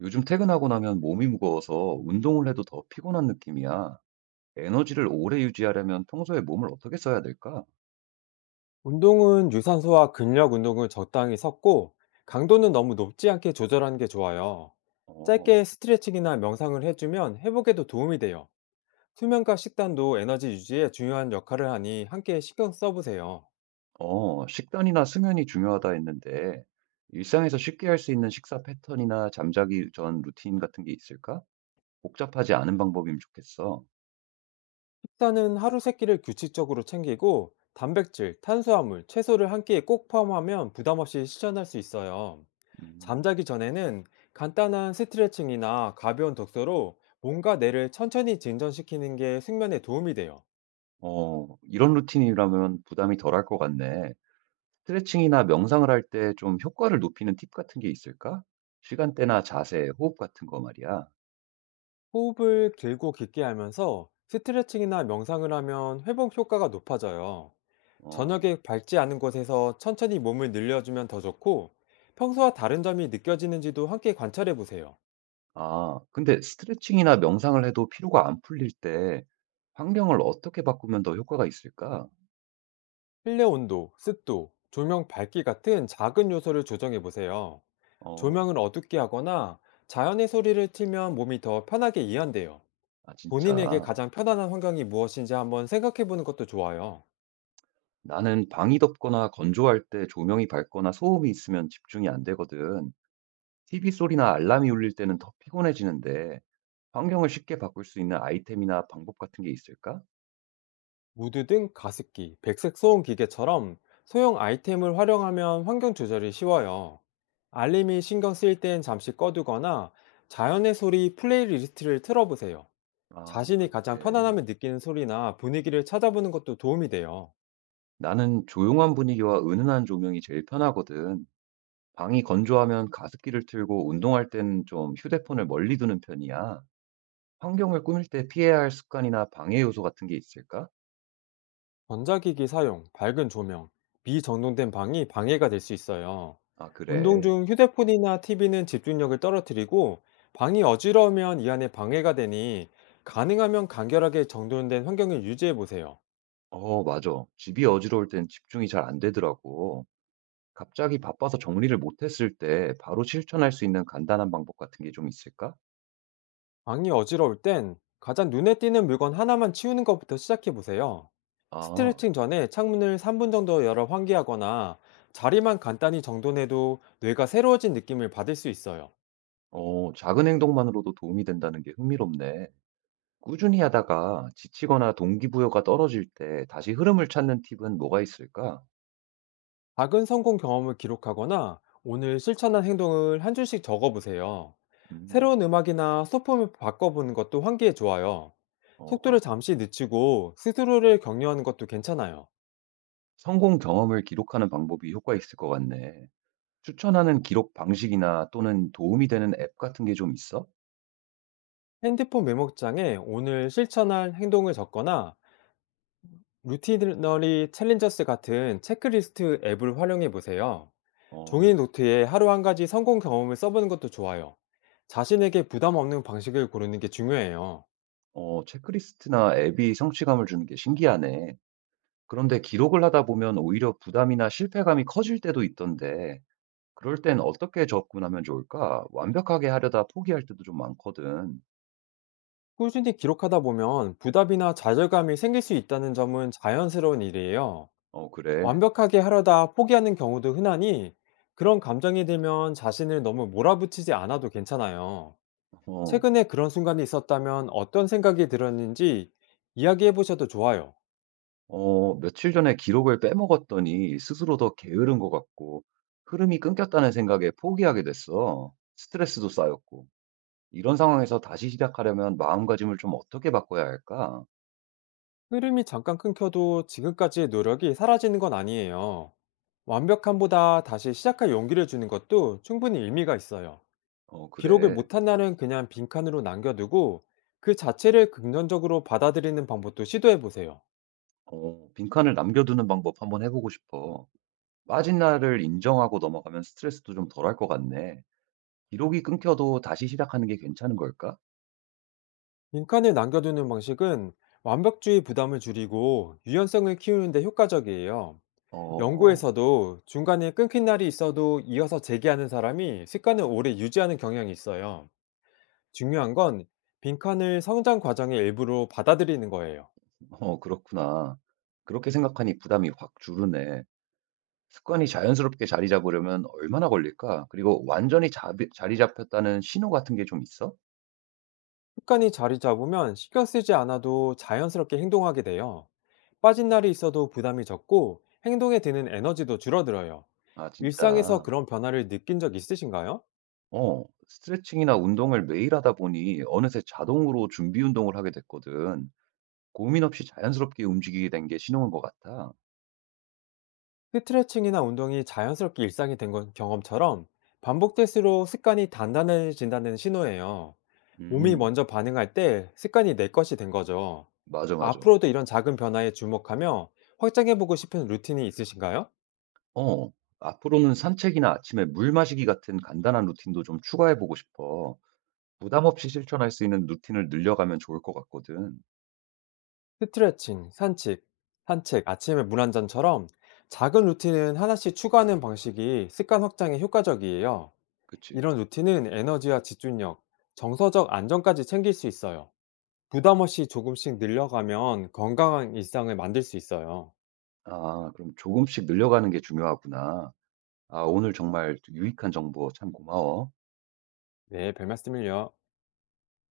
요즘 퇴근하고 나면 몸이 무거워서 운동을 해도 더 피곤한 느낌이야. 에너지를 오래 유지하려면 평소에 몸을 어떻게 써야 될까? 운동은 유산소와 근력 운동을 적당히 섞고 강도는 너무 높지 않게 조절하는 게 좋아요. 어, 짧게 스트레칭이나 명상을 해주면 회복에도 도움이 돼요. 수면과 식단도 에너지 유지에 중요한 역할을 하니 함께 신경 써보세요. 식단이나 수면이 중요하다 했는데, 일상에서 쉽게 할 수 있는 식사 패턴이나 잠자기 전 루틴 같은 게 있을까? 복잡하지 않은 방법이면 좋겠어. 식단은 하루 세끼를 규칙적으로 챙기고 단백질, 탄수화물, 채소를 한 끼에 꼭 포함하면 부담 없이 실천할 수 있어요. 음, 잠자기 전에는 간단한 스트레칭이나 가벼운 독서로 몸과 뇌를 천천히 진전시키는 게 숙면에 도움이 돼요. 이런 루틴이라면 부담이 덜할 것 같네. 스트레칭이나 명상을 할 때 좀 효과를 높이는 팁 같은 게 있을까? 시간대나 자세, 호흡 같은 거 말이야. 호흡을 길고 깊게 하면서 스트레칭이나 명상을 하면 회복 효과가 높아져요. 어. 저녁에 밝지 않은 곳에서 천천히 몸을 늘려주면 더 좋고 평소와 다른 점이 느껴지는지도 함께 관찰해 보세요. 아 근데 스트레칭이나 명상을 해도 피로가 안 풀릴 때 환경을 어떻게 바꾸면 더 효과가 있을까? 실내 온도, 습도, 조명 밝기 같은 작은 요소를 조정해 보세요. 어. 조명을 어둡게 하거나 자연의 소리를 틀면 몸이 더 편하게 이완돼요. 아 본인에게 진짜. 가장 편안한 환경이 무엇인지 한번 생각해 보는 것도 좋아요. 나는 방이 덥거나 건조할 때 조명이 밝거나 소음이 있으면 집중이 안 되거든. TV 소리나 알람이 울릴 때는 더 피곤해지는데 환경을 쉽게 바꿀 수 있는 아이템이나 방법 같은 게 있을까? 무드 등 가습기, 백색 소음 기계처럼 소형 아이템을 활용하면 환경 조절이 쉬워요. 알림이 신경 쓰일 땐 잠시 꺼두거나 자연의 소리 플레이리스트를 틀어보세요. 아 자신이 가장 그렇게. 편안함을 느끼는 소리나 분위기를 찾아보는 것도 도움이 돼요. 나는 조용한 분위기와 은은한 조명이 제일 편하거든. 방이 건조하면 가습기를 틀고 운동할 때는 좀 휴대폰을 멀리 두는 편이야. 환경을 꾸밀 때 피해야 할 습관이나 방해 요소 같은 게 있을까? 전자기기 사용, 밝은 조명, 미정돈된 방이 방해가 될 수 있어요. 아, 운동 그래. 중 휴대폰이나 TV는 집중력을 떨어뜨리고 방이 어지러우면 이 안에 방해가 되니 가능하면 간결하게 정돈된 환경을 유지해 보세요. 어, 맞아. 집이 어지러울 땐 집중이 잘 안 되더라고. 갑자기 바빠서 정리를 못 했을 때 바로 실천할 수 있는 간단한 방법 같은 게 좀 있을까? 방이 어지러울 땐 가장 눈에 띄는 물건 하나만 치우는 것부터 시작해 보세요. 아, 스트레칭 전에 창문을 3분 정도 열어 환기하거나 자리만 간단히 정돈해도 뇌가 새로워진 느낌을 받을 수 있어요. 작은 행동만으로도 도움이 된다는 게 흥미롭네. 꾸준히 하다가 지치거나 동기부여가 떨어질 때 다시 흐름을 찾는 팁은 뭐가 있을까? 작은 성공 경험을 기록하거나 오늘 실천한 행동을 한 줄씩 적어보세요. 음, 새로운 음악이나 소품을 바꿔보는 것도 환기에 좋아요. 어, 속도를 어. 잠시 늦추고 스스로를 격려하는 것도 괜찮아요. 성공 경험을 기록하는 방법이 효과 있을 것 같네. 추천하는 기록 방식이나 또는 도움이 되는 앱 같은 게 좀 있어? 핸드폰 메모장에 오늘 실천한 행동을 적거나 루티너리 챌린저스 같은 체크리스트 앱을 활용해 보세요. 어, 종이 노트에 하루 한 가지 성공 경험을 써보는 것도 좋아요. 자신에게 부담 없는 방식을 고르는 게 중요해요. 체크리스트나 앱이 성취감을 주는 게 신기하네. 그런데 기록을 하다 보면 오히려 부담이나 실패감이 커질 때도 있던데, 그럴 땐 어떻게 접근하면 좋을까? 완벽하게 하려다 포기할 때도 좀 많거든. 꾸준히 기록하다 보면 부담이나 좌절감이 생길 수 있다는 점은 자연스러운 일이에요. 어, 그래. 완벽하게 하려다 포기하는 경우도 흔하니 그런 감정이 들면 자신을 너무 몰아붙이지 않아도 괜찮아요. 어, 최근에 그런 순간이 있었다면 어떤 생각이 들었는지 이야기해 보셔도 좋아요. 며칠 전에 기록을 빼먹었더니 스스로 더 게으른 것 같고, 흐름이 끊겼다는 생각에 포기하게 됐어. 스트레스도 쌓였고. 이런 상황에서 다시 시작하려면 마음가짐을 좀 어떻게 바꿔야 할까? 흐름이 잠깐 끊겨도 지금까지의 노력이 사라지는 건 아니에요. 완벽함보다 다시 시작할 용기를 주는 것도 충분히 의미가 있어요. 어, 기록을 그래. 못한 날은 그냥 빈칸으로 남겨두고 그 자체를 긍정적으로 받아들이는 방법도 시도해 보세요. 빈칸을 남겨두는 방법 한번 해보고 싶어. 빠진 날을 인정하고 넘어가면 스트레스도 좀 덜할 것 같네. 기록이 끊겨도 다시 시작하는 게 괜찮은 걸까? 빈칸을 남겨두는 방식은 완벽주의 부담을 줄이고 유연성을 키우는데 효과적이에요. 어, 어, 연구에서도 중간에 끊긴 날이 있어도 이어서 재기하는 사람이 습관을 오래 유지하는 경향이 있어요. 중요한 건 빈칸을 성장 과정의 일부로 받아들이는 거예요. 그렇구나. 그렇게 생각하니 부담이 확 줄으네. 습관이 자연스럽게 자리 잡으려면 얼마나 걸릴까? 그리고 완전히 자리 잡혔다는 신호 같은 게 좀 있어? 습관이 자리 잡으면 신경 쓰지 않아도 자연스럽게 행동하게 돼요. 빠진 날이 있어도 부담이 적고 행동에 드는 에너지도 줄어들어요. 아, 일상에서 진짜. 그런 변화를 느낀 적 있으신가요? 스트레칭이나 운동을 매일 하다 보니 어느새 자동으로 준비 운동을 하게 됐거든. 고민 없이 자연스럽게 움직이게 된 게 신호인 것 같아. 스트레칭이나 운동이 자연스럽게 일상이 된 건- 경험처럼 반복될수록 습관이 단단해진다는 신호예요. 몸이 음, 먼저 반응할 때 습관이 내 것이 된 거죠. 맞아, 맞아. 앞으로도 이런 작은 변화에 주목하며 확장해보고 싶은 루틴이 있으신가요? 어, 앞으로는 산책이나 아침에 물 마시기 같은 간단한 루틴도 좀 추가해보고 싶어. 부담 없이 실천할 수 있는 루틴을 늘려가면 좋을 것 같거든. 스트레칭, 산책, 아침에 물 한 잔처럼 작은 루틴은 하나씩 추가하는 방식이 습관 확장에 효과적이에요. 그치? 이런 루틴은 에너지와 집중력, 정서적 안정까지 챙길 수 있어요. 부담 없이 조금씩 늘려가면 건강한 일상을 만들 수 있어요. 아, 그럼 조금씩 늘려가는 게 중요하구나. 아, 오늘 정말 유익한 정보 참 고마워. 네, 별 말씀을요.